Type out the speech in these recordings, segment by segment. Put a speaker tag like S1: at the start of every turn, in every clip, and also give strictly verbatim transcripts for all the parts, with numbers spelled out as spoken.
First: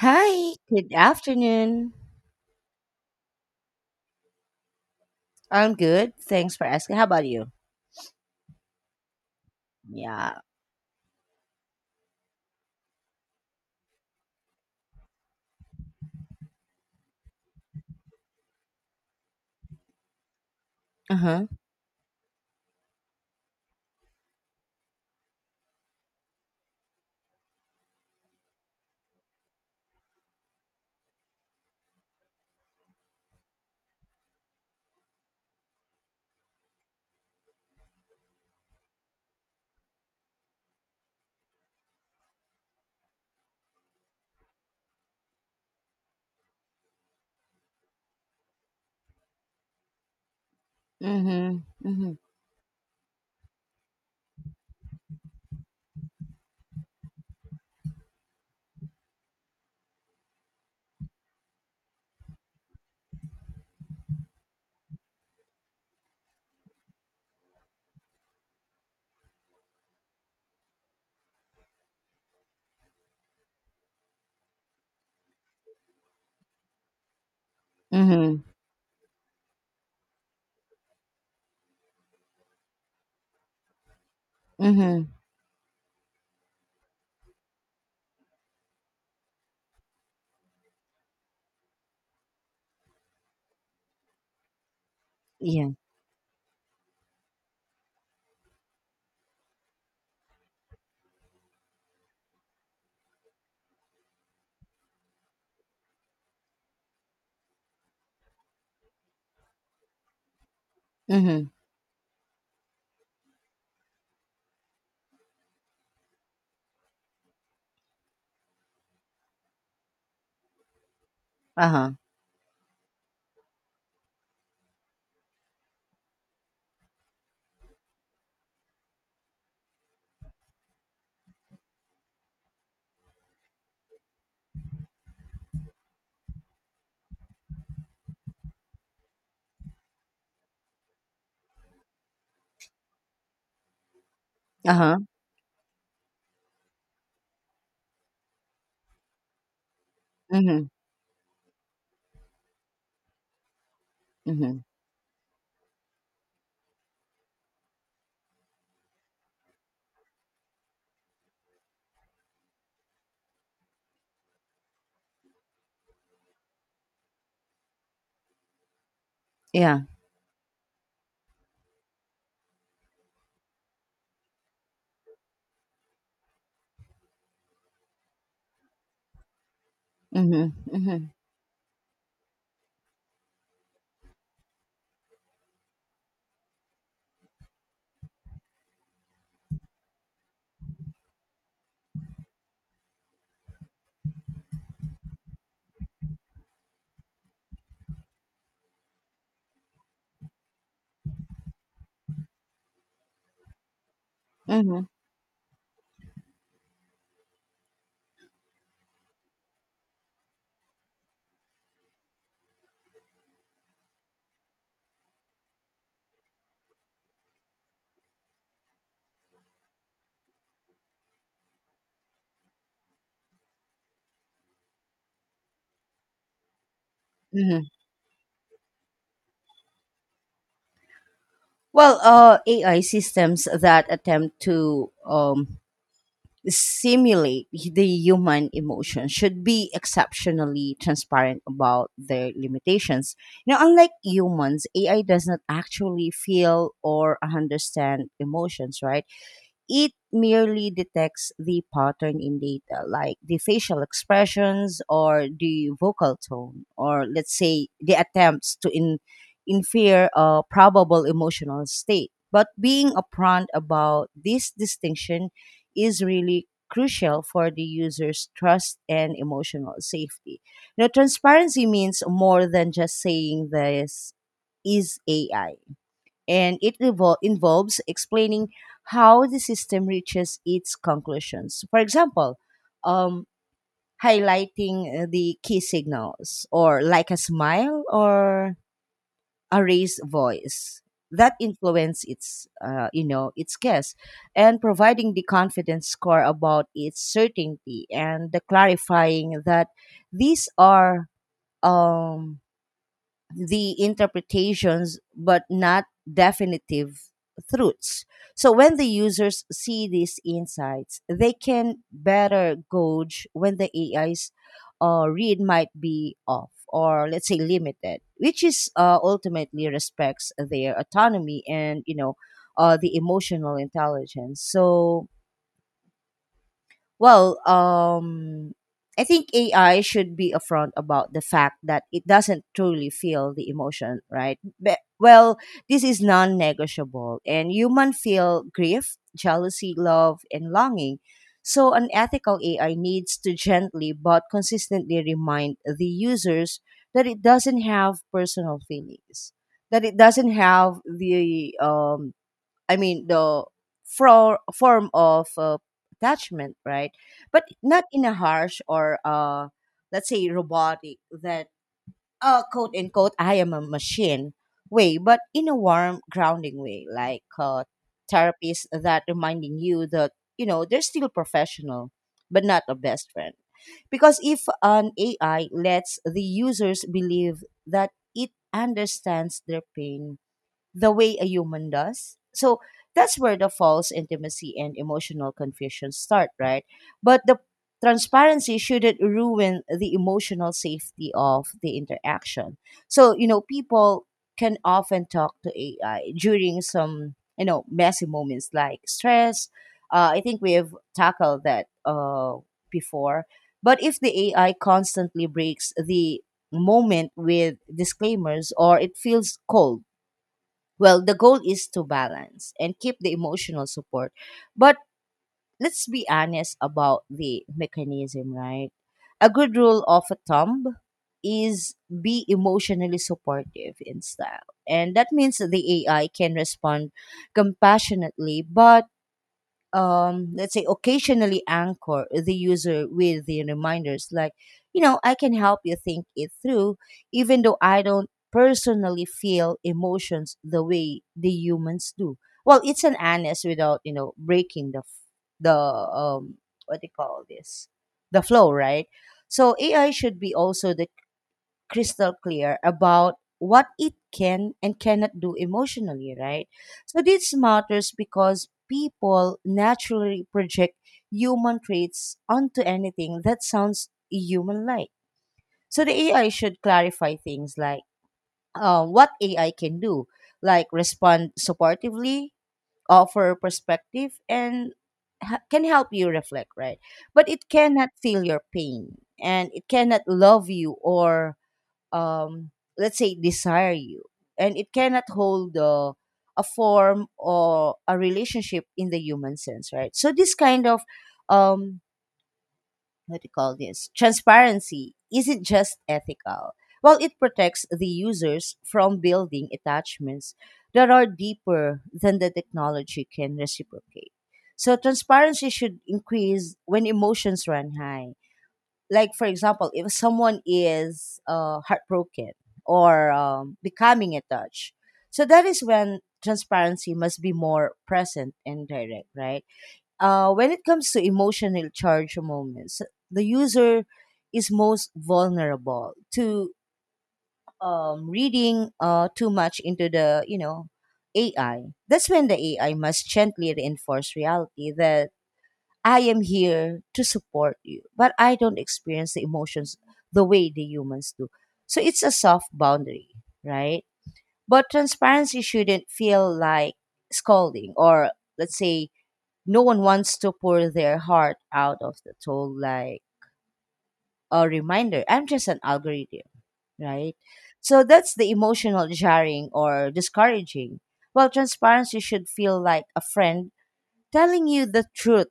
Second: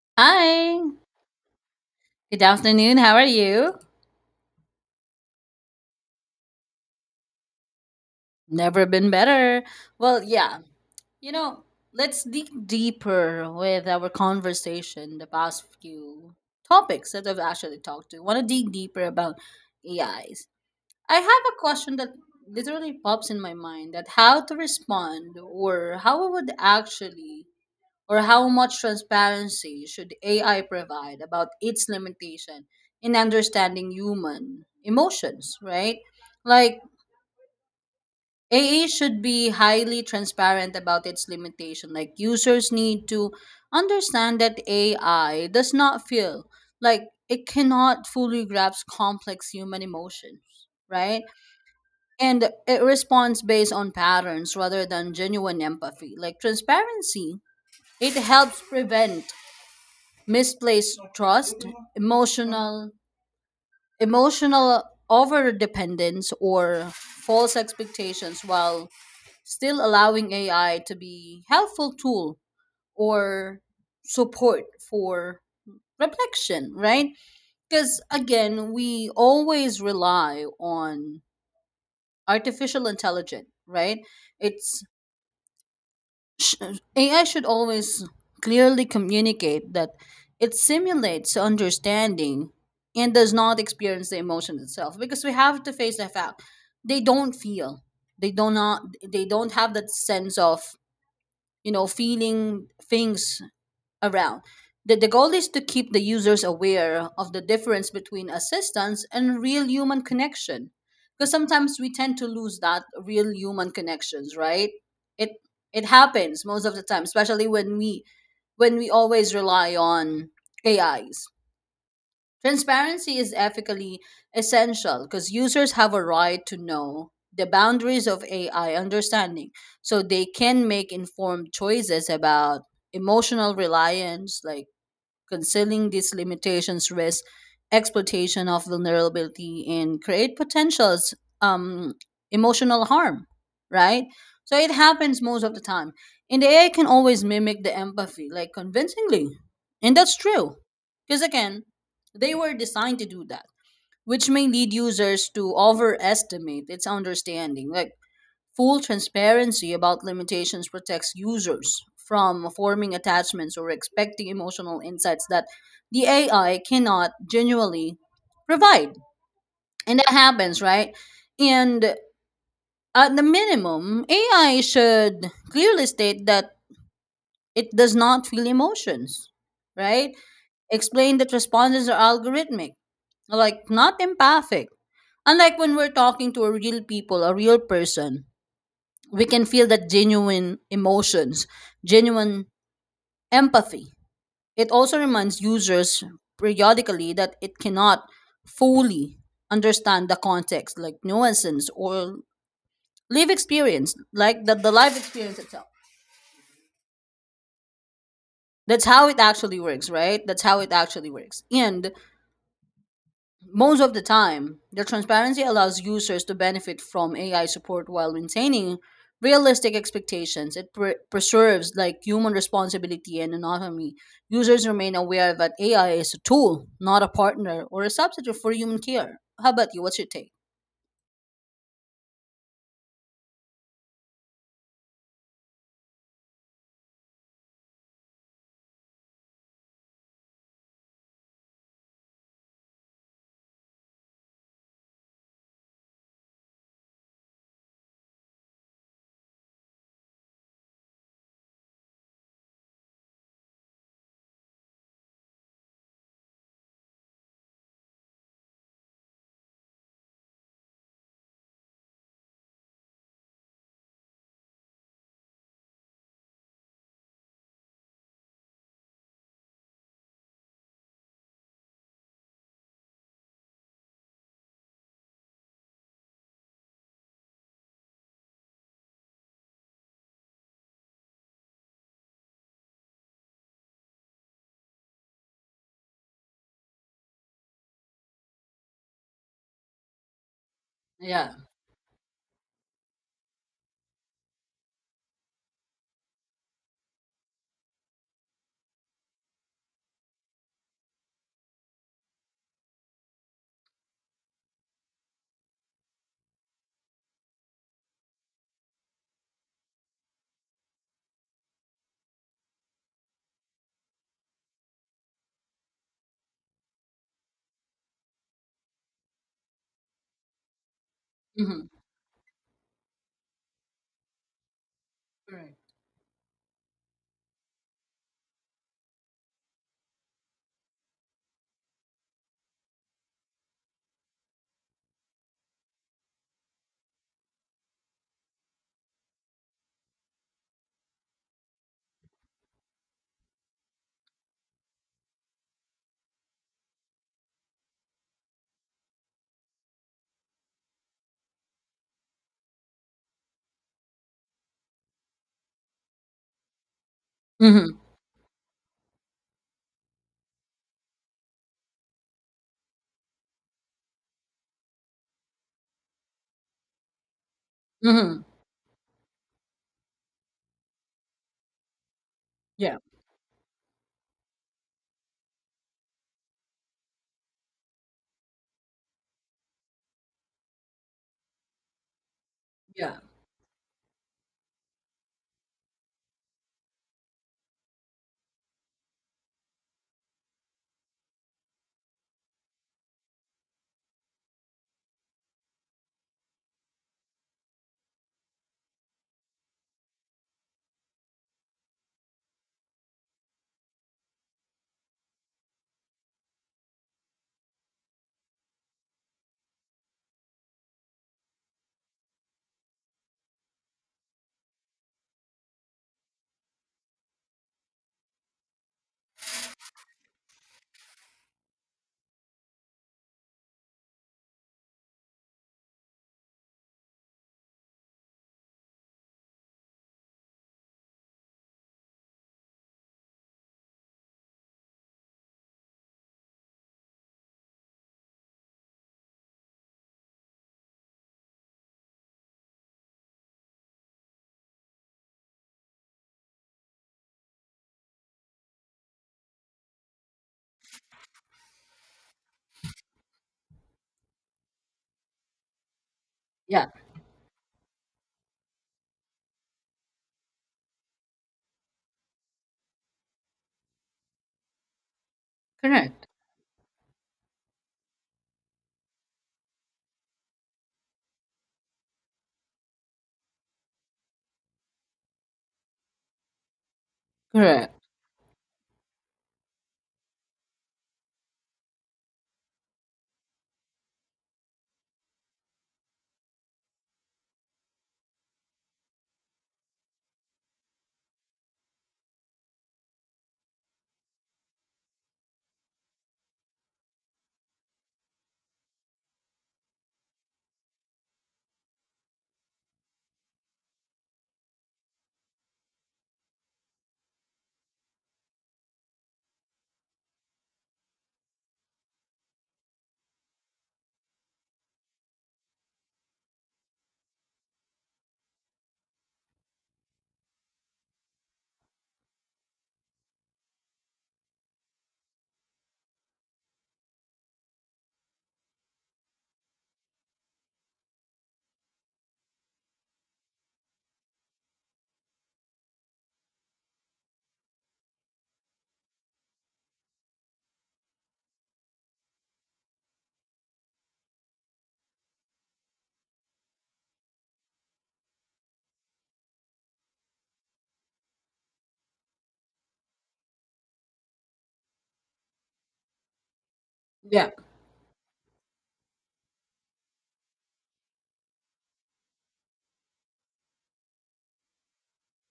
S1: Hi,
S2: Hi.
S1: good afternoon.
S2: Good afternoon. How are you?
S1: I'm good. Thanks for asking. How about you?
S2: Never been better. Well,
S1: Yeah.
S2: yeah. You know, let's dig deeper with our conversation the past few topics that I've actually talked to. Want to dig deeper about A Is. I
S1: Uh huh.
S2: have a question that literally pops in my mind that how to respond or how I would actually or how much transparency should A I provide about its limitation in understanding human emotions, right? Like A I should be highly transparent about its limitation. Like users need to understand that A I does not feel like it cannot fully grasp complex human emotions,
S1: Mm
S2: right?
S1: hmm. Mm hmm.
S2: And it responds based on patterns rather than genuine empathy. Like transparency, it helps prevent misplaced trust, emotional emotional overdependence or false expectations while still allowing A I to be helpful tool or support for reflection, right? Because
S1: Mm
S2: again, we always rely on artificial intelligence. Right?
S1: hmm. Mm
S2: It's
S1: hmm.
S2: Sh- A I should always clearly communicate that it simulates understanding and does not experience the emotion itself because we have
S1: Yeah.
S2: to face the fact they don't feel they do not they don't have that sense of you know feeling things around. The, the goal is to keep the users aware of the difference between assistance and real human connection.
S1: Mm
S2: Because
S1: hmm.
S2: sometimes we tend to lose that real human connections, right? It it happens most of the time, especially when we when we always rely on A Is.
S1: Uh huh.
S2: Transparency is ethically essential because users have a right to know the boundaries of A I understanding so they can make informed choices about emotional reliance. Like, concealing these limitations risks exploitation of vulnerability and create potentials um, emotional harm, right? So it
S1: Uh huh.
S2: happens most of the time. And the A I can always mimic the empathy, like convincingly. And that's true.
S1: Mm
S2: Because again, they were designed to do that, which
S1: hmm. Mm
S2: may
S1: hmm.
S2: lead users to overestimate its understanding. Like, full transparency about limitations protects users from forming attachments or expecting emotional insights that the A I cannot genuinely provide.
S1: Yeah.
S2: And that happens, right? And at the minimum, A I should clearly state that it does not feel emotions, right?
S1: Mm hmm. Mm hmm.
S2: Explain that responses are algorithmic, like not empathic. Unlike when we're talking to a real people, a real person, we can feel that genuine emotions, genuine empathy. It also reminds users periodically that it cannot fully understand the context, like nuances or live experience, like the,
S1: Mm
S2: the
S1: hmm.
S2: life experience itself. That's how it actually works, right? That's how it actually works. And most of the time, the transparency allows users to benefit from A I support while maintaining realistic expectations. It pre- preserves like human responsibility and autonomy. Users remain aware that A I is a tool, not a
S1: Mm
S2: partner
S1: hmm.
S2: or a substitute for human care. How about you? What's your take?
S1: Well, uh, A I systems that attempt to um simulate the human emotion should be exceptionally transparent about their limitations. You know, unlike humans, A I does not actually feel or understand emotions, right? it merely detects the pattern in data, like the facial expressions or the vocal tone, or let's say the attempts to in, infer a probable emotional state. But being upfront about this distinction is really crucial for the user's trust and emotional safety. You know, transparency means more than just saying this is A I, and it revol- involves explaining how the system reaches its conclusions. For example, um, highlighting uh, the key signals, or like a smile or a raised voice
S2: Yeah.
S1: that influence its uh, you know its guess, and providing the confidence score about its certainty, and the clarifying that these are um the interpretations but not definitive truths. So when the users see these insights, they can better gauge when the A I's uh, read might be off or let's say limited, which is uh, ultimately respects their autonomy
S2: Mm-hmm.
S1: and you know uh, the emotional intelligence. So
S2: Correct.
S1: well, um, I think A I should be upfront about the fact that it doesn't truly feel the emotion, right? But, well, this is non negotiable, and human feel grief, jealousy, love, and longing. So, an ethical A I needs to gently but consistently remind the users that it doesn't have personal feelings, that it doesn't have the um, I mean the for, form of uh, attachment, right? But
S2: Mm-hmm.
S1: not in a harsh or uh, let's say robotic, that uh, quote unquote I am a machine way, but in a warm, grounding way, like uh,
S2: Mm-hmm.
S1: therapists that reminding you that you know they're still professional, but not a
S2: Yeah.
S1: best friend. Because if an A I lets the users believe that it understands their pain the way a human does. So
S2: Yeah.
S1: that's where the false intimacy and emotional confusion start, right? But the transparency shouldn't ruin the emotional safety of the interaction. So, you know, people can often talk to A I during some, you know, messy moments like stress. Uh, I think we have tackled that uh, before. But if the A I constantly breaks the moment with disclaimers, or it feels cold, well, the goal is to balance and keep the emotional support. But let's be honest about the mechanism, right? A good rule of a thumb is be emotionally supportive in style. And that means the A I can respond compassionately, but um, let's say occasionally anchor the user with the reminders like, you know i can help you think it through, even though i don't personally feel emotions the way the humans do. Well, it's an honest without you know breaking the f- the um what do you call this, the flow, right? So AI should be also the crystal clear about what it can and cannot do emotionally, right?
S2: Yeah.
S1: So this matters because people naturally project human traits onto anything that sounds human like. So the
S2: Correct.
S1: A I should clarify things like, uh, what A I can do, like respond supportively, offer perspective, and ha- can help you reflect, right? But it
S2: Correct.
S1: cannot feel your pain, and it cannot love you or, um, let's say, desire you, and it cannot hold uh, a form or a relationship in the human sense, right? So this kind of, um what do you call this, transparency isn't just ethical. Well, it protects the users from building attachments that are deeper than the technology can reciprocate. So transparency should increase when emotions run high, like, for example, if someone is uh, heartbroken or um, becoming attached. So that is when transparency must be more present and direct, right? Uh, when it comes to emotional charge moments, the user is most vulnerable to, um, reading uh, too much into the, you know AI. That's when the AI must gently reinforce reality that I am here to support you, but I don't experience the emotions the way the humans do. So it's a soft boundary, right? But transparency shouldn't feel like scolding or, let's say, no one wants to pour their heart out of the toll like a reminder. I'm just an algorithm, right?
S2: Yeah.
S1: So that's the emotional jarring or discouraging. Well, transparency should feel like a friend telling you the truth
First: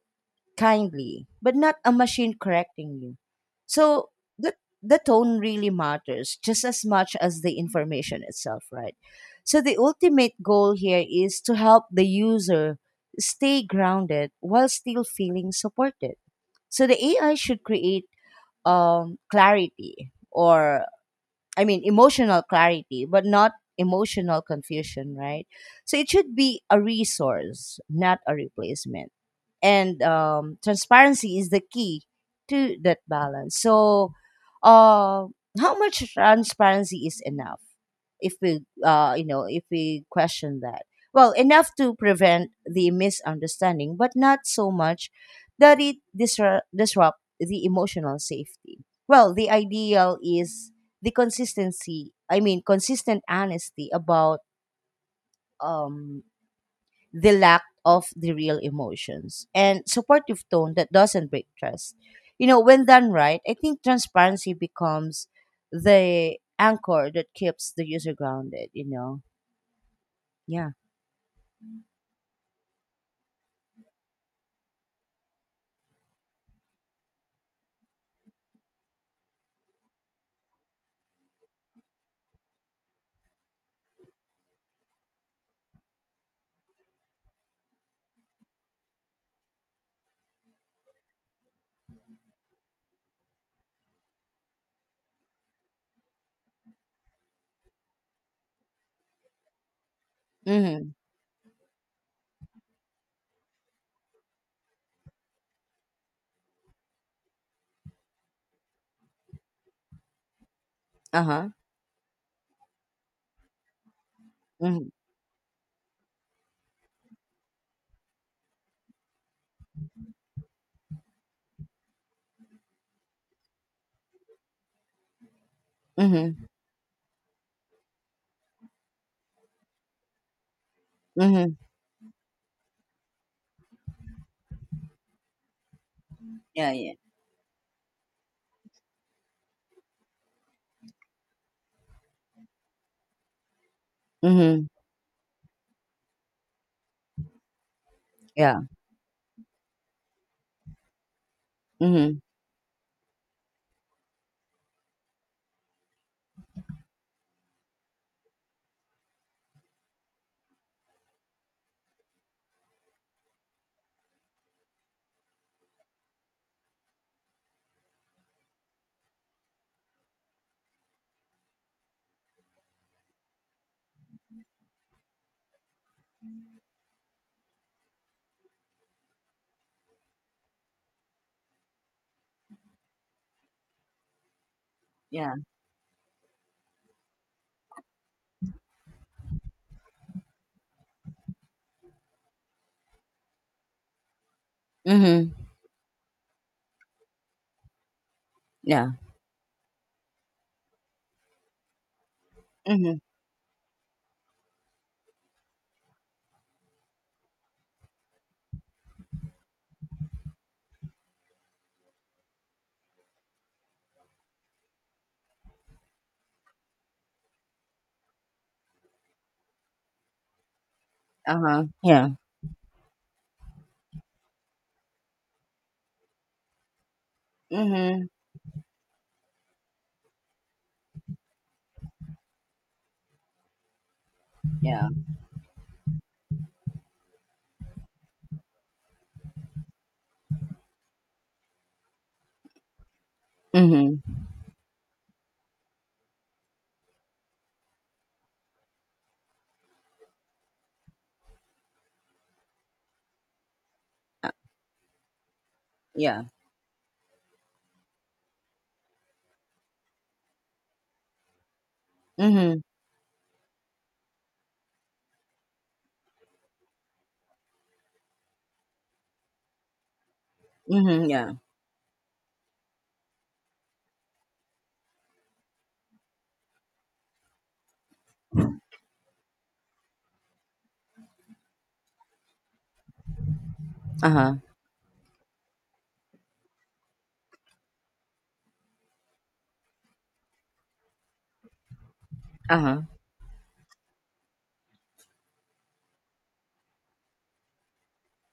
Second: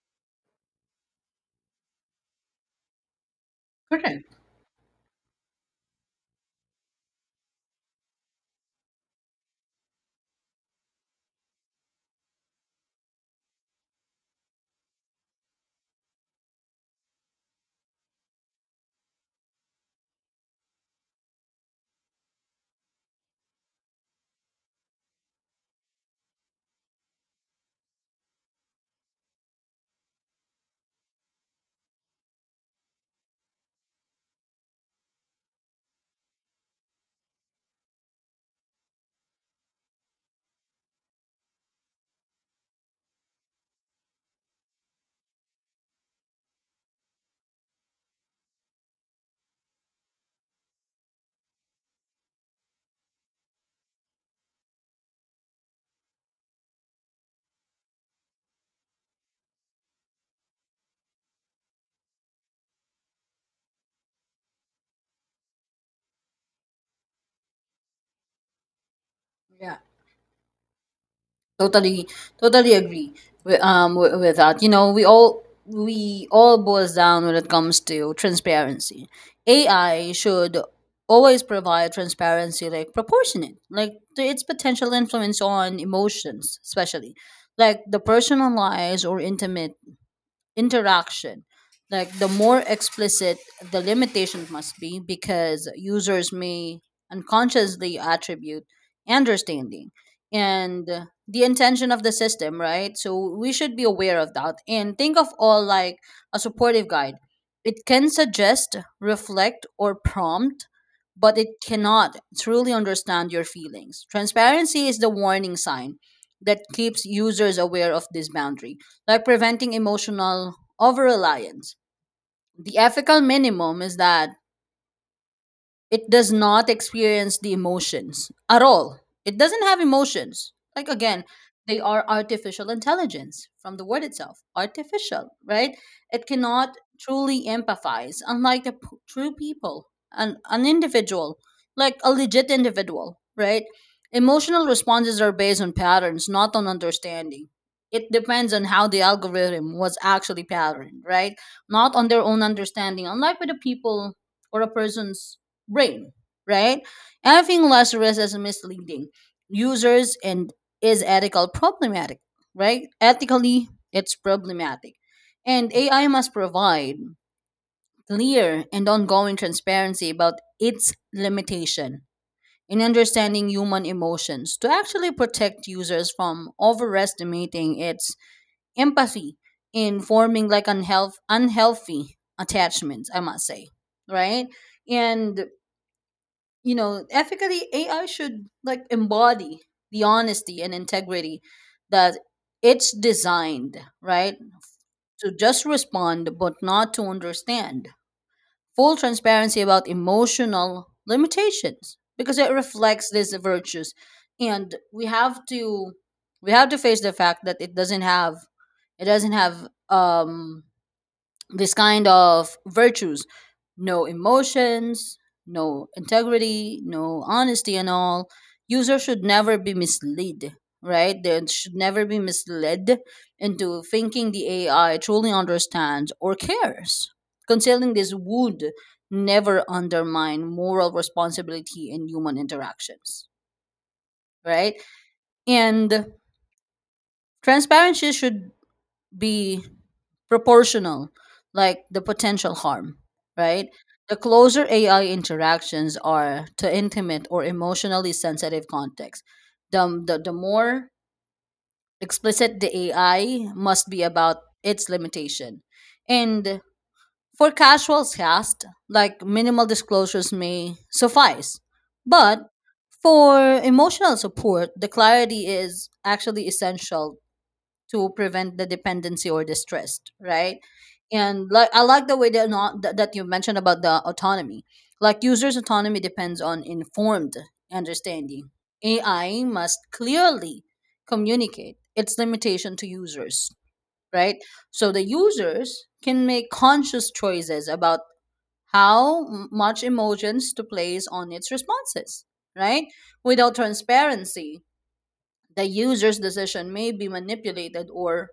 S1: kindly, but not a machine correcting you. So
S2: Correct.
S1: the the tone really matters just as much as the information itself, right? So the ultimate goal here is to help the user stay grounded while still feeling supported. So the A I should create um, clarity, or I mean emotional clarity, but not emotional confusion, right? So it should be a resource, not a replacement, and um, transparency is the key to that balance. So, uh, how much transparency is enough? If we, uh, you know, if we question that, well, enough to prevent the misunderstanding, but not so much that it disrupt disrupt the emotional safety. Well, the ideal is the consistency. I mean, consistent honesty about um the lack of the real emotions, and supportive tone that doesn't break trust. You know, when done right, I think transparency becomes the anchor that keeps the user grounded, you know.
S2: Yeah.
S1: Yeah.
S2: Totally, totally agree with, um, with, with that. You know, we all we all boils down when it comes to transparency. A I should always provide transparency, like proportionate, like to its potential influence on emotions, especially like the personalized or intimate interaction. Like, the more explicit the limitations must be because users may unconsciously attribute understanding and
S1: Mhm.
S2: the intention of the system, right? So we should be aware of that and think of all like a supportive guide. It can suggest, reflect, or prompt, but it
S1: Uh-huh.
S2: cannot truly understand your feelings. Transparency
S1: Mhm.
S2: is the warning sign that keeps users aware of this boundary, like preventing emotional over reliance. The ethical minimum is that it does
S1: Mhm.
S2: not experience the emotions at all. It doesn't have emotions. Like again,
S1: Mhm.
S2: they are artificial intelligence from the word itself, artificial, right? It
S1: Yeah,
S2: cannot
S1: yeah.
S2: truly empathize, unlike the p- true people, an, an individual, like a legit individual, right? Emotional
S1: Mhm.
S2: responses are based on patterns, not on understanding. It depends
S1: Yeah.
S2: on how the algorithm was actually patterned, right? Not on their
S1: Mhm.
S2: own understanding, unlike with a people or a person's brain, right? Having Lazarus is misleading users and is ethical problematic, right? Ethically, it's problematic. And A I must provide clear and ongoing transparency about its limitation in understanding human emotions to actually protect users from overestimating its empathy in forming like unhealth, unhealthy attachments, I must say, right?
S1: Yeah.
S2: And you know, ethically, A I should like embody the honesty and integrity that it's designed, right? To
S1: Mhm.
S2: just respond, but not to understand.
S1: Yeah.
S2: Full transparency about emotional limitations because it
S1: Mhm.
S2: reflects these virtues. And we have to we have to face the fact that it doesn't have it doesn't have um this kind of virtues, no emotions, no integrity, no honesty, and all. User should never be misled, right? they
S1: Uh-huh.
S2: should never
S1: Yeah.
S2: be misled into thinking the AI truly understands or cares. Concealing
S1: Mhm.
S2: this would never undermine moral responsibility in human interactions, right?
S1: Yeah.
S2: And transparency should be proportional, like the potential harm, right?
S1: Mhm.
S2: The closer A I interactions are to intimate or emotionally sensitive contexts, the, the, the more explicit the A I must be
S1: Uh,
S2: about its limitation.
S1: Yeah.
S2: And for casual tasks, like minimal disclosures may suffice. But
S1: Mhm.
S2: for emotional support, the clarity is actually essential to prevent the dependency or the stress, right?
S1: Mhm. Yeah.
S2: And like I like the way that not, that that you mentioned about the autonomy. Like, users' autonomy depends on informed understanding. A I must clearly communicate its limitation to users,
S1: Uh-huh.
S2: right? So the users can make conscious choices about how m- much emotions to place on its responses,
S1: Uh-huh.
S2: right? Without transparency, the user's decision may be manipulated or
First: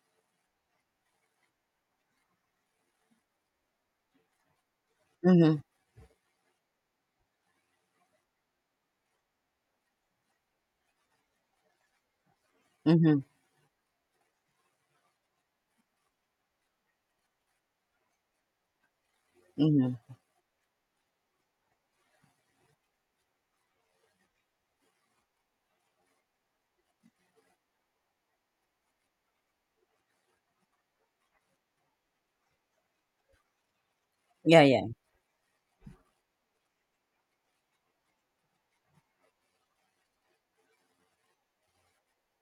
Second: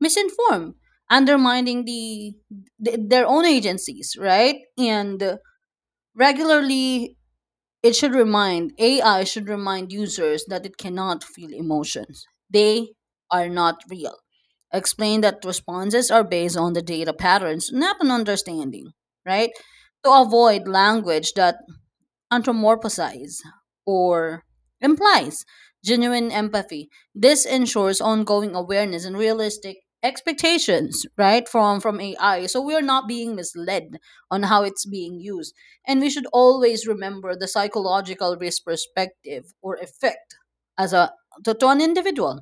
S2: misinformed, undermining the, th- their own agencies, right? And
S1: Mhm.
S2: regularly, it should remind A I should remind users that it cannot feel emotions. They
S1: Mhm.
S2: are not real. Explain that responses are based on the data patterns, not an understanding, right?
S1: Mhm.
S2: To avoid language that anthropomorphize or implies genuine empathy. This ensures ongoing awareness and realistic expectations, right, from from A I. So we are not being misled on how
S1: Yeah,
S2: it's
S1: yeah.
S2: being used. And we should always remember the psychological risk perspective or effect as a to, to an individual.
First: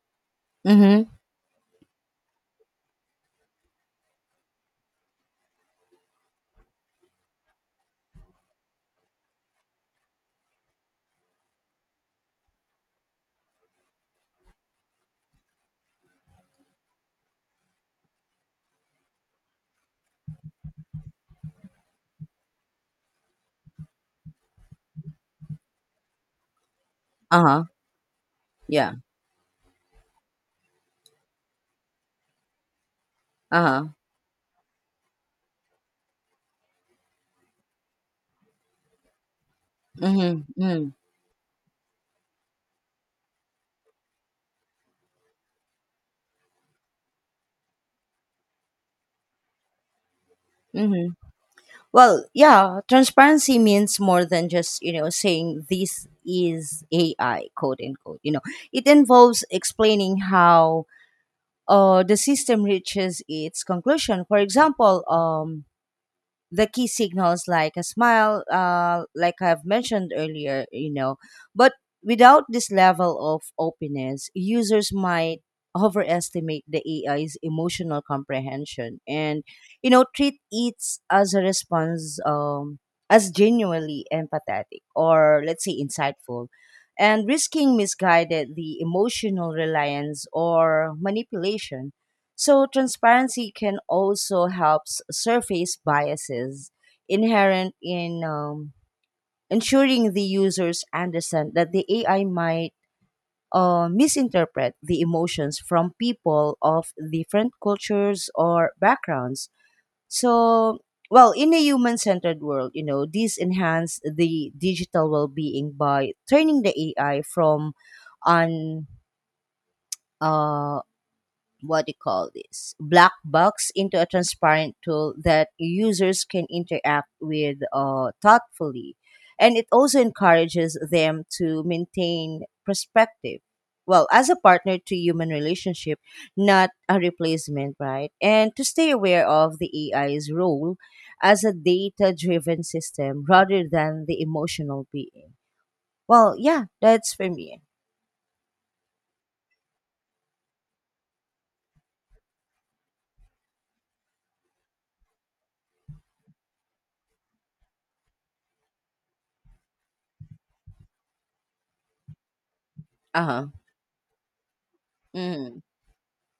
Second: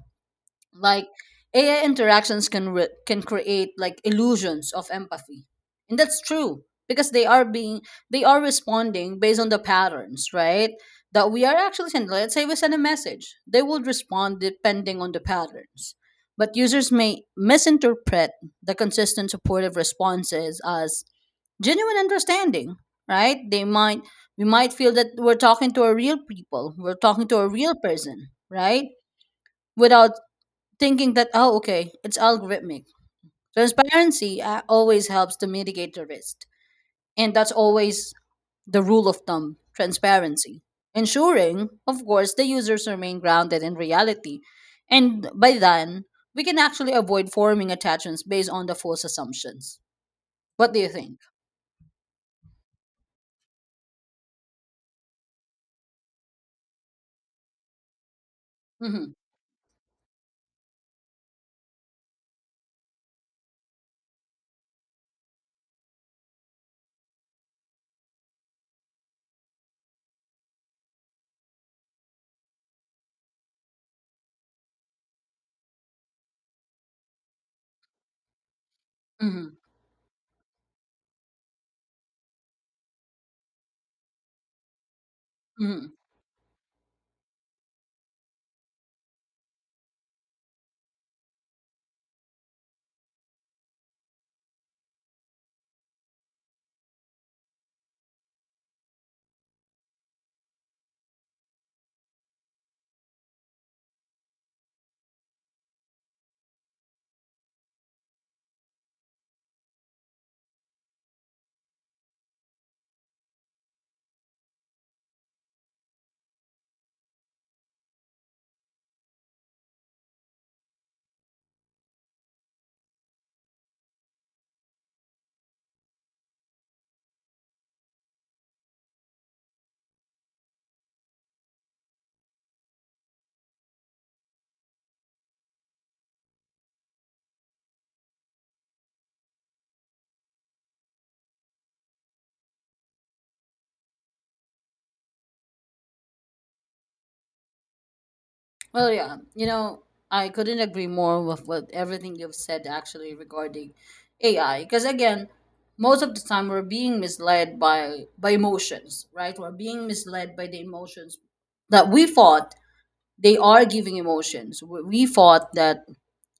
S2: Like,
S1: Mhm.
S2: A I interactions can re- can create like illusions of empathy, and that's true because they are being they are responding based on the patterns, right? That we are actually sending. Let's say we send a message, they will respond depending on the patterns. But users may misinterpret the consistent supportive responses as genuine understanding, right? They might we might feel that we're talking to a real people, we're talking to a
S1: Uh-huh.
S2: real person, right?
S1: Yeah.
S2: Without thinking that, oh, okay, it's algorithmic.
S1: Uh-huh.
S2: Transparency uh, always helps to mitigate the risk. And that's always the rule of thumb
S1: Mm-hmm.
S2: transparency.
S1: Mm.
S2: Ensuring, of course, the users remain grounded in reality. And by then, we can actually avoid forming attachments based on the false assumptions. What do you
S1: Mm-hmm.
S2: think?
S1: Well, yeah, transparency means more than just, you know, saying this is A I, quote unquote. You know, it
S2: Mm-hmm,
S1: involves explaining how uh, the system reaches its conclusion. For example, um, the key signals like a smile, uh, like I've mentioned earlier, you know. But without this level of openness, users might overestimate the A I's emotional comprehension and,
S2: mm-hmm,
S1: you know, treat it as a response, um, as genuinely empathetic or, let's say,
S2: mm-hmm.
S1: insightful. And risking misguided the emotional reliance or manipulation. So transparency can also help s- surface biases inherent in, um, ensuring the users understand that the A I might uh, misinterpret the emotions from people of different cultures or backgrounds. So, well, in a human-centered world, you know, these enhance the digital well-being by turning the A I from an, uh, what do you call this, black box into a transparent tool that users can interact with uh, thoughtfully, and it also encourages them to maintain perspective well as a partner to human relationship, not a replacement, right? And to stay aware of the ai's role as a data driven system rather than the emotional being. Well, yeah, that's for me.
S2: Well, yeah, you know, I couldn't agree more with what everything you've said actually regarding A I. Because again, most of the time we're being misled by by emotions, right? We're being misled by the emotions that we thought they
S1: Uh-huh.
S2: are giving emotions. We we thought
S1: Mm-hmm.
S2: that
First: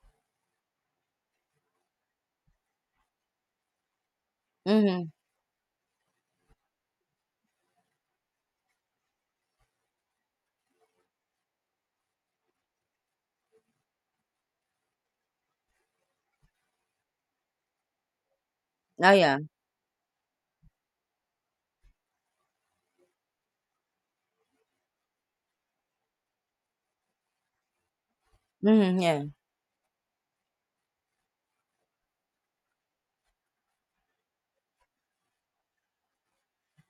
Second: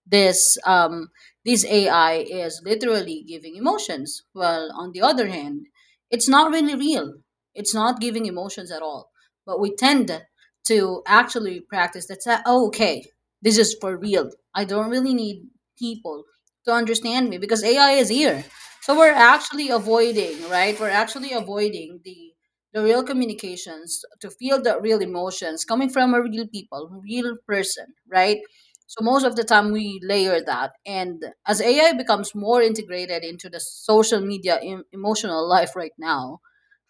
S2: this um, this A I is literally giving emotions. Well, on the
S1: Mm-hmm.
S2: other hand, it's not really real. It's not giving emotions at all. But we tend to actually practice that's that. Sa- Oh, okay, this is for real. I don't really need people to understand me because A I is here. So
S1: oh
S2: we're
S1: yeah.
S2: actually avoiding, right? We're actually avoiding the the real communications to feel the real emotions coming from a real people, real person, right?
S1: Mm-hmm.
S2: So
S1: Yeah.
S2: most of the time we layer that. And as A I becomes more integrated into the social media em- emotional life right now,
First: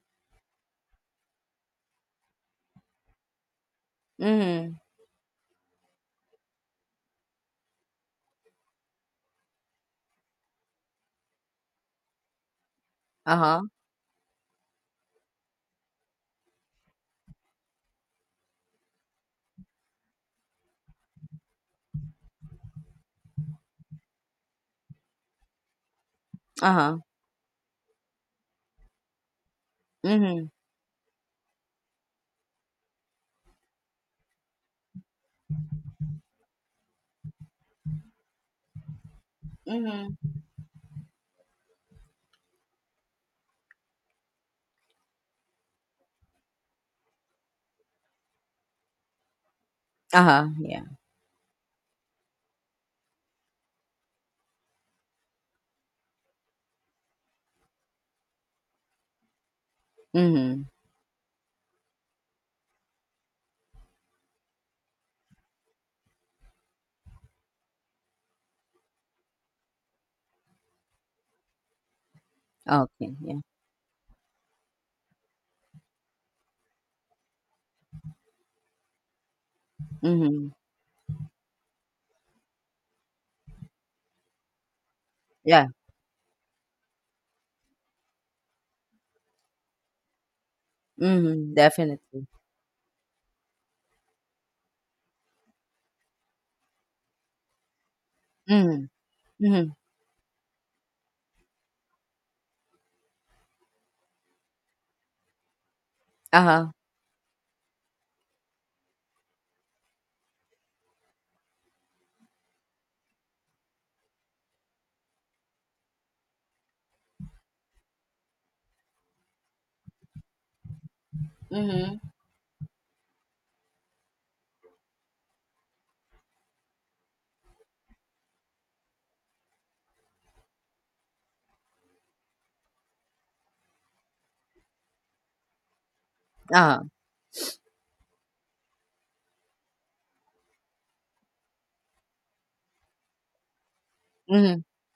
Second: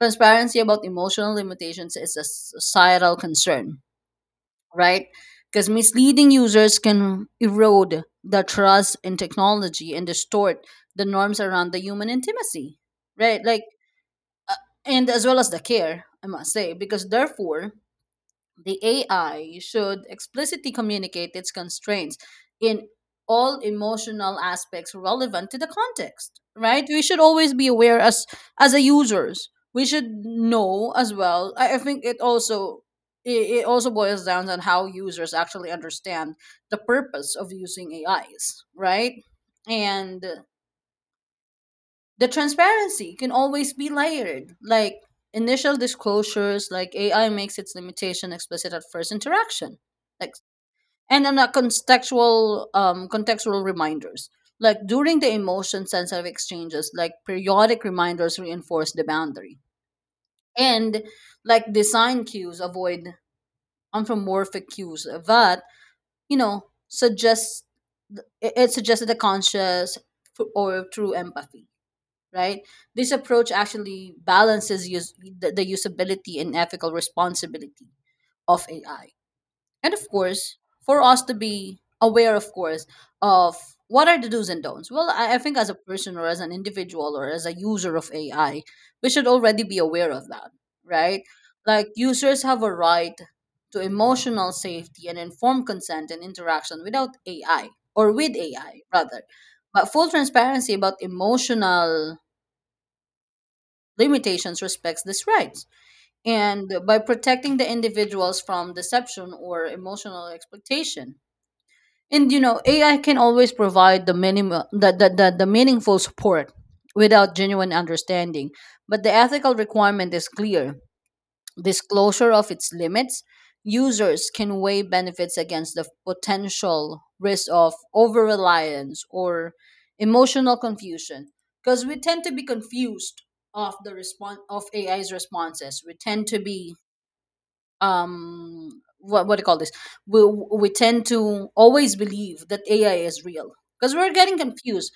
S2: transparency about emotional limitations is a societal concern,
S1: Mm-hmm.
S2: right? Because misleading users can erode the trust in technology and distort the norms around the human intimacy, right? Like,
S1: Uh-huh,
S2: and as well as the care, I must say, because therefore, the A I should explicitly communicate its constraints in all emotional aspects relevant to the context, right?
S1: uh-huh.
S2: We should always be aware as as a users. We should
S1: Mhm,
S2: know as well. I, I think it also it, it also boils down on how users actually understand the purpose of using A Is, right? And
S1: mhm.
S2: the transparency can always be layered, like initial disclosures, like AI makes its limitation explicit at first interaction, like,
S1: Uh-huh, yeah.
S2: and then a contextual um contextual reminders, like during the emotion sensitive exchanges, like periodic reminders reinforce the boundary.
S1: Mhm.
S2: And like, design cues avoid anthropomorphic cues that you know suggests it it suggests the conscious f- or through empathy, right? This
S1: Okay, yeah.
S2: approach actually balances use, the, the usability and ethical responsibility of A I. And of
S1: Mhm.
S2: course, for us to be aware, of course, of what are the do's and don'ts. Well, I, I think
S1: Yeah.
S2: as a person or as an individual or as a user of A I, we should already be aware of that, right?
S1: Mhm,
S2: Like,
S1: definitely.
S2: users have a right to emotional safety and informed consent and interaction without A I or with A I
S1: Mhm,
S2: rather.
S1: mhm.
S2: But full transparency about emotional limitations respects these rights and
S1: Uh-huh.
S2: by protecting the individuals from deception or emotional exploitation. And you know ai can always provide the minimum the, the, the, the meaningful support without genuine understanding, but the ethical requirement is clear
S1: Mhm.
S2: disclosure of its limits. Users can weigh benefits against the potential risk of over reliance or emotional confusion. Because we tend to be confused of the response of A I's responses. We tend to be
S1: Uh-huh.
S2: um what what do you call this? We we tend to always believe that A I is real because we're getting
S1: Mhm.
S2: confused,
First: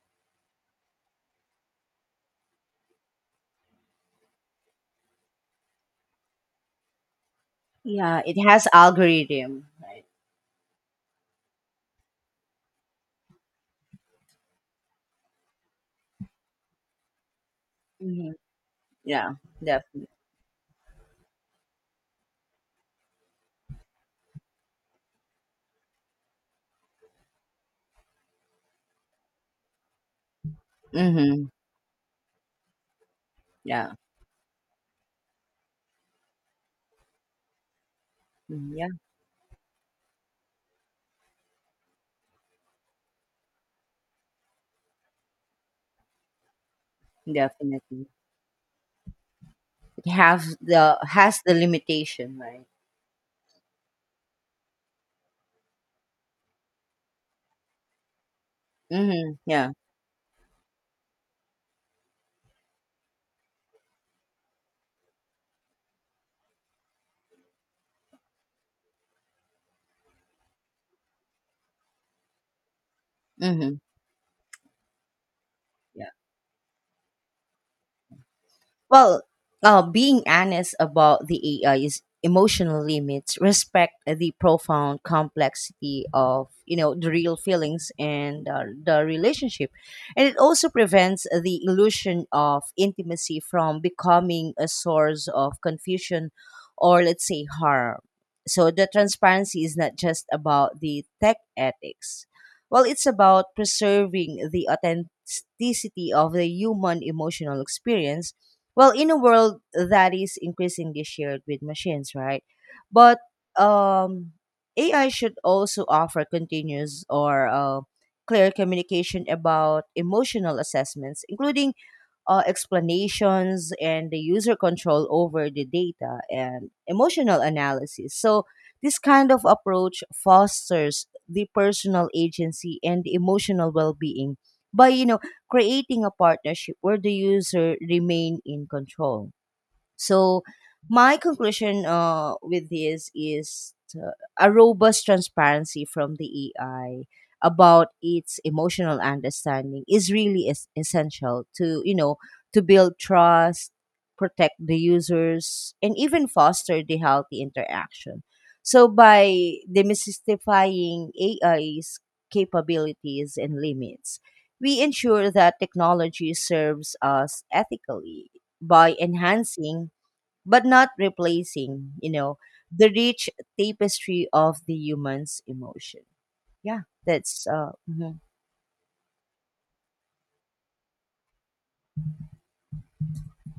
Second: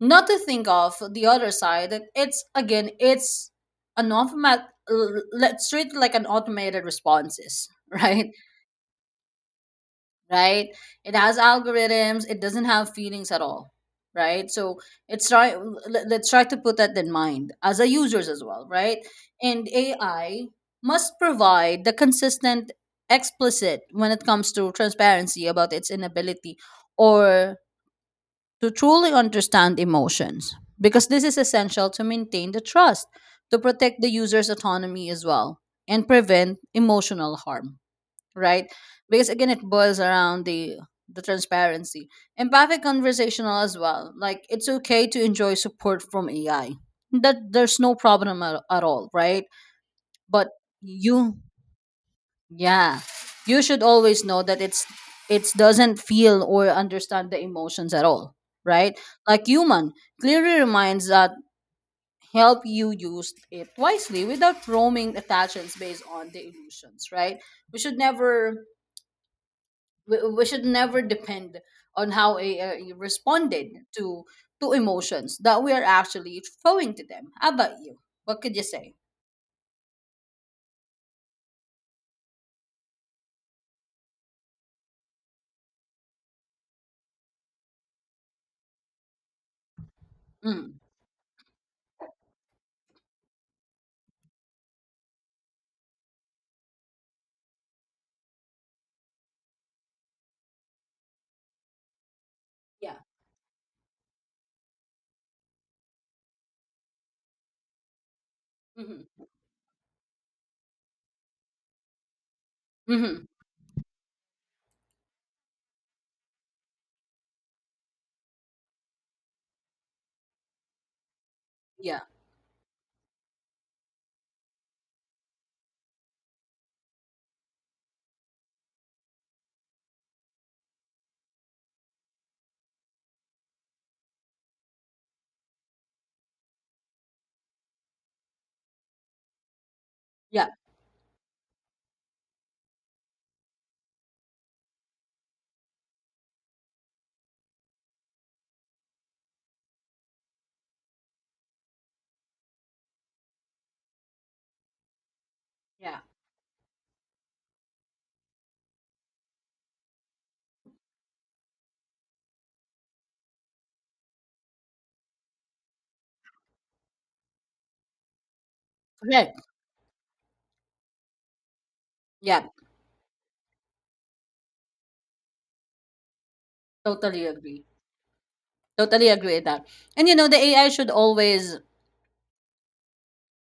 S2: not to think of the other side that it's again it's an automat l- let's treat it like an automated responses
S1: Yeah,
S2: right.
S1: it has algorithm, right?
S2: Right, it has algorithms, it doesn't have feelings at all, right? So it's try let- let's try to put that in mind as a users
S1: Mhm.
S2: as well, right?
S1: Yeah,
S2: And
S1: definitely.
S2: ai must provide the consistent, explicit when it comes to transparency about its inability or to truly understand emotions, because this is
S1: Mhm.
S2: essential to maintain the trust, to
S1: Yeah.
S2: protect the user's autonomy as well, and prevent emotional harm, right?
S1: Mhm, Yeah,
S2: Because again, it boils around the the transparency. Empathic conversational as well. Like it's okay to enjoy support from A I. That there's no
S1: definitely.
S2: problem at, at all, right?
S1: It
S2: But
S1: has the
S2: you
S1: has the limitation, right?
S2: yeah. You should always know that it's it doesn't feel or understand the emotions at all, right?
S1: Mhm.
S2: Like
S1: Yeah.
S2: human, clearly reminds that help you use it wisely without roaming attachments based on the illusions, right? We should never, we, we should never depend on how a, a responded
S1: Mhm.
S2: to to emotions that we are actually throwing to them. How about you? What could you say?
S1: Well, uh, being honest about the A I is emotional limits, respect the profound complexity of, you know the real feelings, and uh, the relationship, and it also
S2: Mm,
S1: prevents the illusion of intimacy from becoming a source of confusion, or let's say harm. So the transparency is not just about the tech ethics. Well,
S2: yeah.
S1: it's about preserving the authenticity of the human emotional experience, well, in a
S2: Mm-hmm.
S1: world that is increasingly shared with machines, right? But
S2: Mm-hmm.
S1: um AI should also offer continuous or, uh, clear communication about emotional assessments, including,
S2: Yeah.
S1: uh, explanations, and the user control over the data and emotional analysis. So, this kind of approach fosters the personal agency and emotional well-being by, you know creating a partnership where the user remain in control. So,
S2: Yeah.
S1: my conclusion uh, with this is uh, a robust transparency from the A I about its emotional understanding is really es- essential, to you know to build trust, protect the users, and
S2: Yeah.
S1: even foster the healthy interaction. So, by demystifying A I's capabilities and limits, we ensure that technology serves us ethically, by
S2: Correct.
S1: enhancing but not replacing, you know,
S2: Yeah.
S1: the rich tapestry of the human's emotion. Yeah,
S2: Totally
S1: that's
S2: agree.
S1: uh mhm.
S2: Totally agree with that. And you know, the A I should always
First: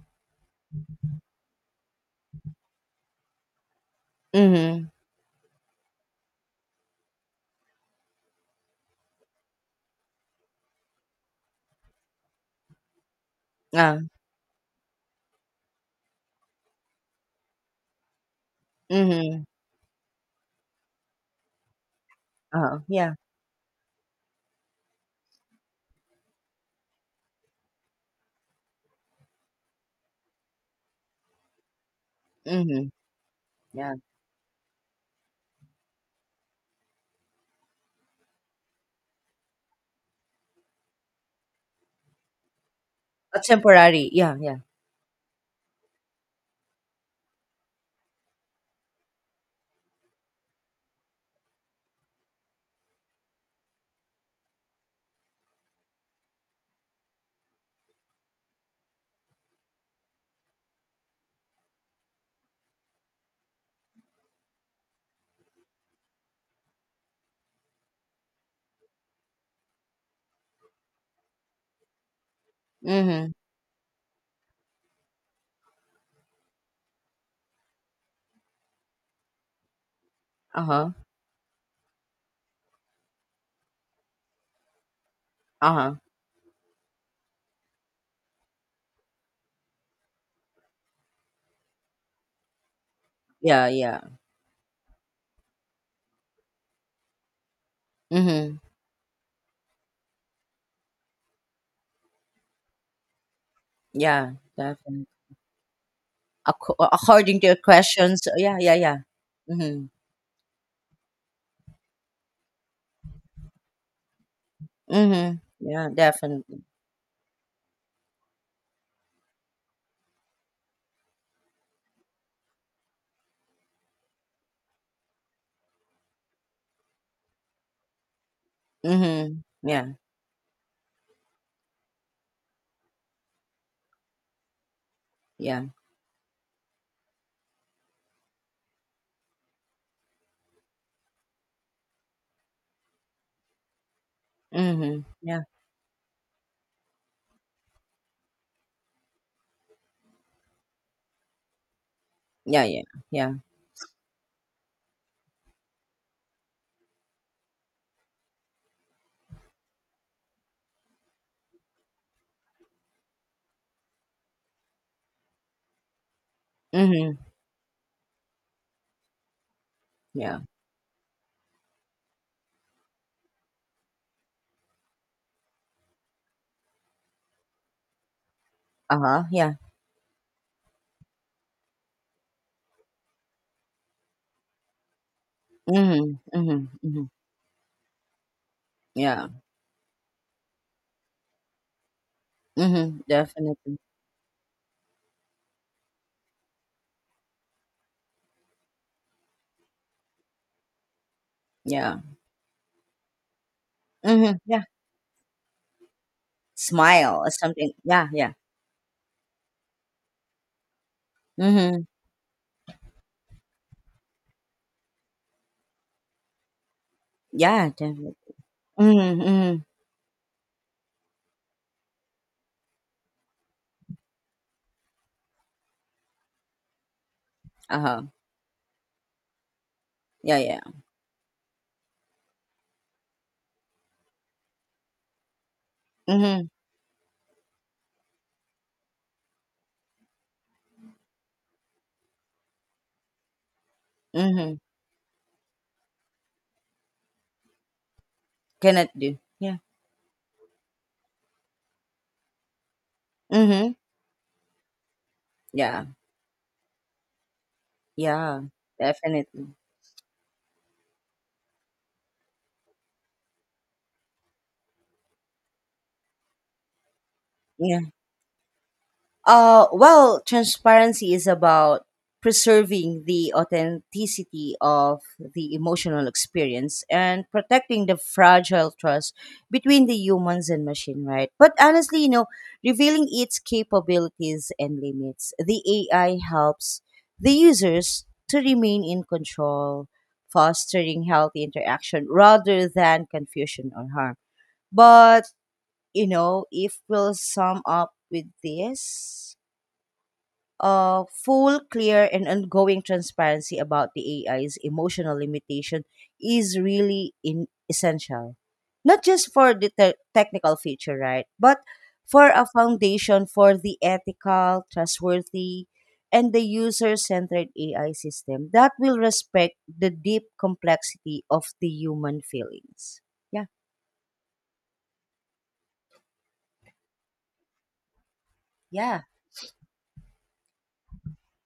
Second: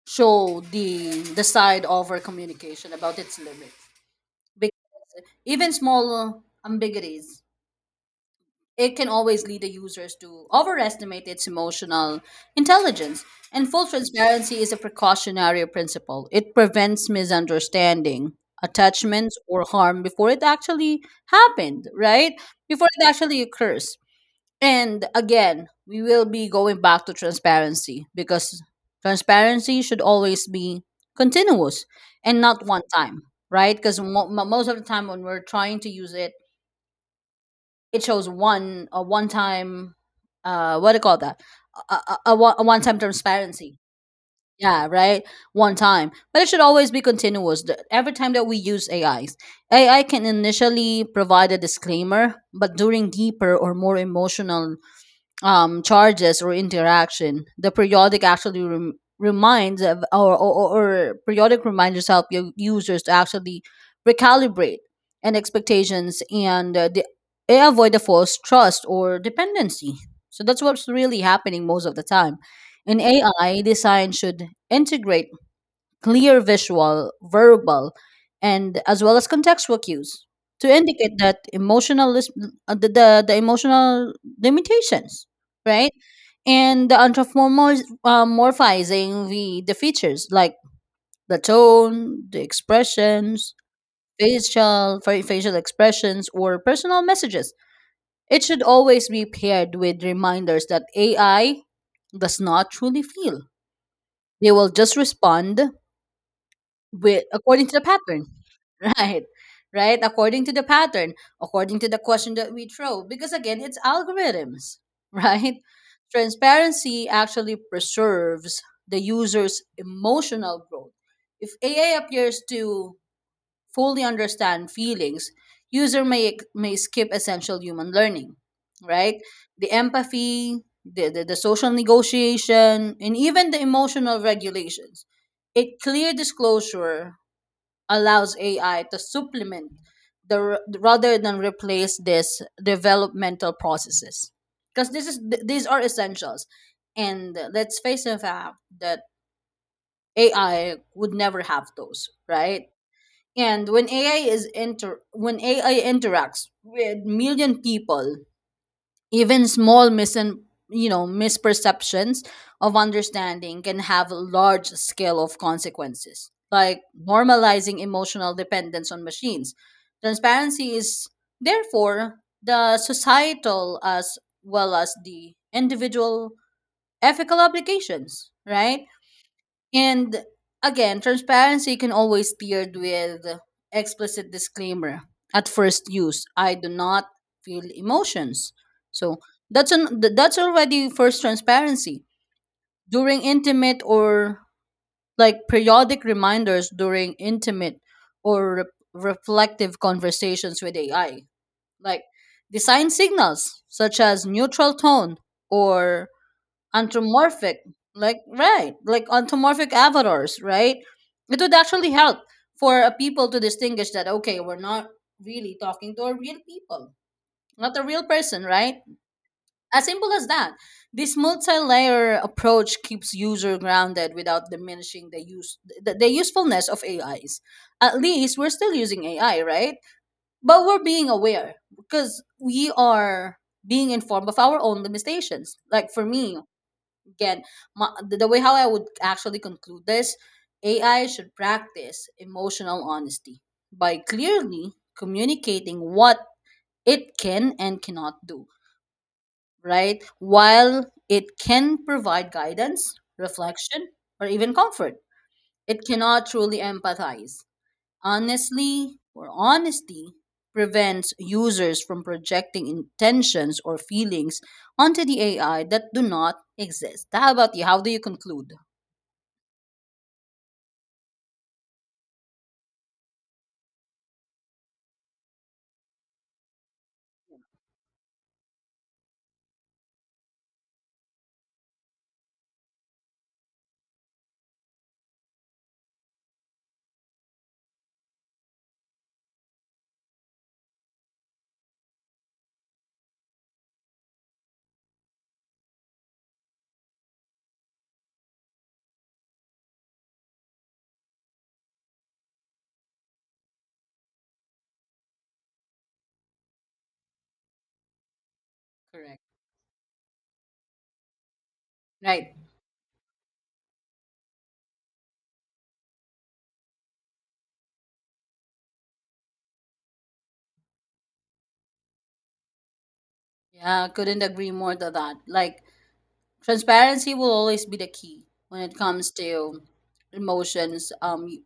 S2: show the the side over communication about its limits.
S1: Mhm.
S2: Because even small ambiguities, it can always lead the users to overestimate its emotional intelligence. And full
S1: Uh,
S2: transparency is a precautionary principle. It prevents misunderstanding, attachments,
S1: mhm.
S2: or harm before it actually happened, right?
S1: Uh,
S2: Before it
S1: yeah.
S2: actually occurs. And again, we will be going back to transparency because transparency should always be continuous and not one
S1: Mhm.
S2: time, right?
S1: Yeah.
S2: Because mo- mo- most of the time when we're trying to use it, it shows one a one time, uh, what do you call that? A, a, a, one- a one time
S1: A
S2: transparency.
S1: temporary. Yeah, yeah.
S2: Yeah, right. One time, but it should always be continuous. The- Every time that we use A Is, A I can initially provide a disclaimer, but during deeper or more emotional um, charges or interaction. The periodic actually rem- reminds of, or, or, or periodic reminders help u- users to actually recalibrate and expectations and uh, the, eh, avoid the false trust or dependency. So that's what's really happening most of the time. In
S1: Mhm.
S2: A I, design should integrate clear visual, verbal, and as well as contextual cues to
S1: Uh-huh.
S2: indicate that emotional lis- uh, the, the, the emotional limitations, right?
S1: Uh-huh.
S2: And the anthropomorphizing uh, morphizing the the features like the tone, the expressions,
S1: Yeah, yeah.
S2: facial fa- facial expressions, or personal messages. It
S1: Mhm.
S2: should always be paired with reminders that A I does not truly feel.
S1: Yeah,
S2: They will just
S1: definitely.
S2: respond
S1: Acco-
S2: with
S1: according to your
S2: according to the pattern.
S1: questions. uh, Yeah, yeah, yeah.
S2: Right.
S1: Mhm.
S2: Right. According to the pattern, according to the question that we throw, because again, it's algorithms,
S1: Mhm.
S2: right?
S1: Yeah, definitely.
S2: Transparency actually preserves the user's emotional growth. If A I appears to fully understand feelings, user may may skip essential human learning, right?
S1: Mhm.
S2: The
S1: Yeah.
S2: empathy, the, the, the social negotiation, and even the emotional regulations.
S1: Yeah.
S2: A clear disclosure allows A I to supplement the r- rather than replace this developmental processes, because
S1: Mhm.
S2: this is th-
S1: Yeah.
S2: these are essentials, and let's face the fact that A I would never have those,
S1: Yeah,
S2: right?
S1: yeah. Yeah.
S2: And when A I is inter when A I interacts with million people, even small misin you know misperceptions of understanding can have large scale of consequences, like
S1: Mhm.
S2: normalizing emotional dependence on machines.
S1: Yeah.
S2: Transparency is therefore the societal as well as the individual ethical obligations, right?
S1: Uh-huh. Yeah.
S2: And again, transparency can always paired with explicit disclaimer. At first
S1: Mhm,
S2: use, I
S1: mhm,
S2: do
S1: mhm.
S2: not feel emotions. So
S1: Yeah.
S2: that's an th- that's already first transparency.
S1: Mhm,
S2: During
S1: definitely.
S2: intimate or like periodic reminders during intimate or re- reflective conversations with A I,
S1: Yeah.
S2: like design signals such as
S1: Mhm, yeah.
S2: neutral tone or
S1: Smile or
S2: anthropomorphic,
S1: something. Yeah,
S2: like
S1: yeah.
S2: right like anthropomorphic avatars, right? It would
S1: Mhm.
S2: actually help for uh, people to distinguish that okay, we're not really talking to a real people,
S1: Yeah,
S2: not a real
S1: definitely.
S2: person, right?
S1: Mhm, mhm.
S2: As simple as that. This multi-layer approach keeps user grounded without diminishing the use the, the usefulness of ais. At
S1: Uh-huh.
S2: least we're still using ai, right?
S1: Yeah, yeah.
S2: But we're being aware because we are being informed of our own limitations. Like for me,
S1: Mhm,
S2: again, my, the, the way how I would actually conclude this, ai should practice emotional honesty by
S1: mhm.
S2: clearly communicating what it can and cannot do,
S1: Cannot do. Yeah.
S2: right? While it can provide guidance,
S1: Mhm.
S2: reflection, or even comfort, it
S1: Yeah.
S2: cannot truly empathize.
S1: Yeah.
S2: Honestly, or
S1: Definitely.
S2: honesty prevents users from projecting intentions or feelings onto the ai that do not exist. How about you? How do
S1: Yeah.
S2: you conclude?
S1: Uh, well, transparency is about preserving the authenticity of the emotional experience and protecting the fragile trust between the humans and machine, right? But honestly, you know, revealing its capabilities and limits, the A I helps the users to remain in control, fostering healthy interaction rather than confusion or harm. But, you know, if we'll sum up with this, uh, full, clear, and ongoing transparency about the A I's emotional limitation is really in- essential. Not
S2: Correct.
S1: just for the te- technical feature, right? But for
S2: Right.
S1: a foundation for the ethical, trustworthy, and the user centered A I system that will respect the deep complexity of the human feelings. Yeah.
S2: Yeah, couldn't agree more to that. Like transparency will always be the key when it
S1: Yeah.
S2: comes to emotions. Um,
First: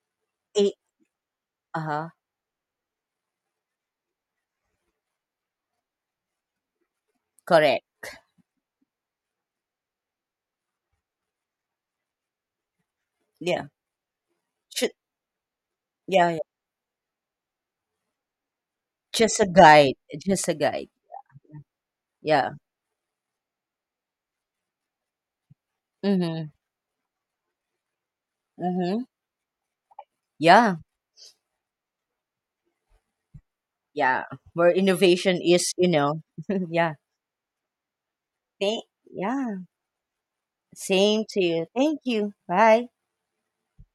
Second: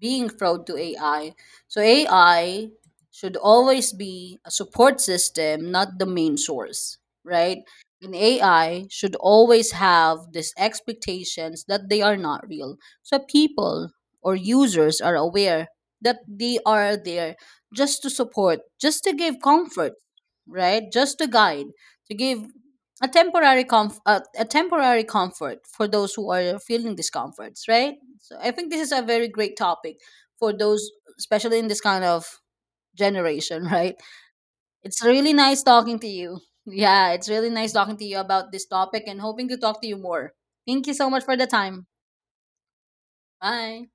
S2: being fraud
S1: A-
S2: to A I. So
S1: uh-huh.
S2: A I should always be a support system, not the main source, right?
S1: Correct.
S2: And A I should always have these expectations that they are not real. So
S1: Yeah.
S2: people or
S1: Should,
S2: users are aware that
S1: yeah, yeah.
S2: they are there just to support, just to
S1: Just
S2: give
S1: a
S2: comfort,
S1: guide. Just a
S2: right?
S1: guide.
S2: Just to guide, to give
S1: Yeah.
S2: a temporary comf- a, a temporary comfort for those who
S1: Mhm.
S2: are feeling discomforts, right? So I think this is a
S1: Mhm.
S2: very great topic for
S1: Yeah.
S2: those, especially in this kind of generation, right?
S1: Yeah. Where
S2: It's really
S1: innovation
S2: nice
S1: is, you
S2: talking to
S1: know.
S2: you.
S1: Yeah.
S2: Yeah, it's really nice talking to you about this
S1: Thank.
S2: topic and hoping
S1: Yeah.
S2: to talk to you more. Thank you so much
S1: Same
S2: for
S1: to
S2: the
S1: you.
S2: time.
S1: Thank you. Bye.
S2: Bye.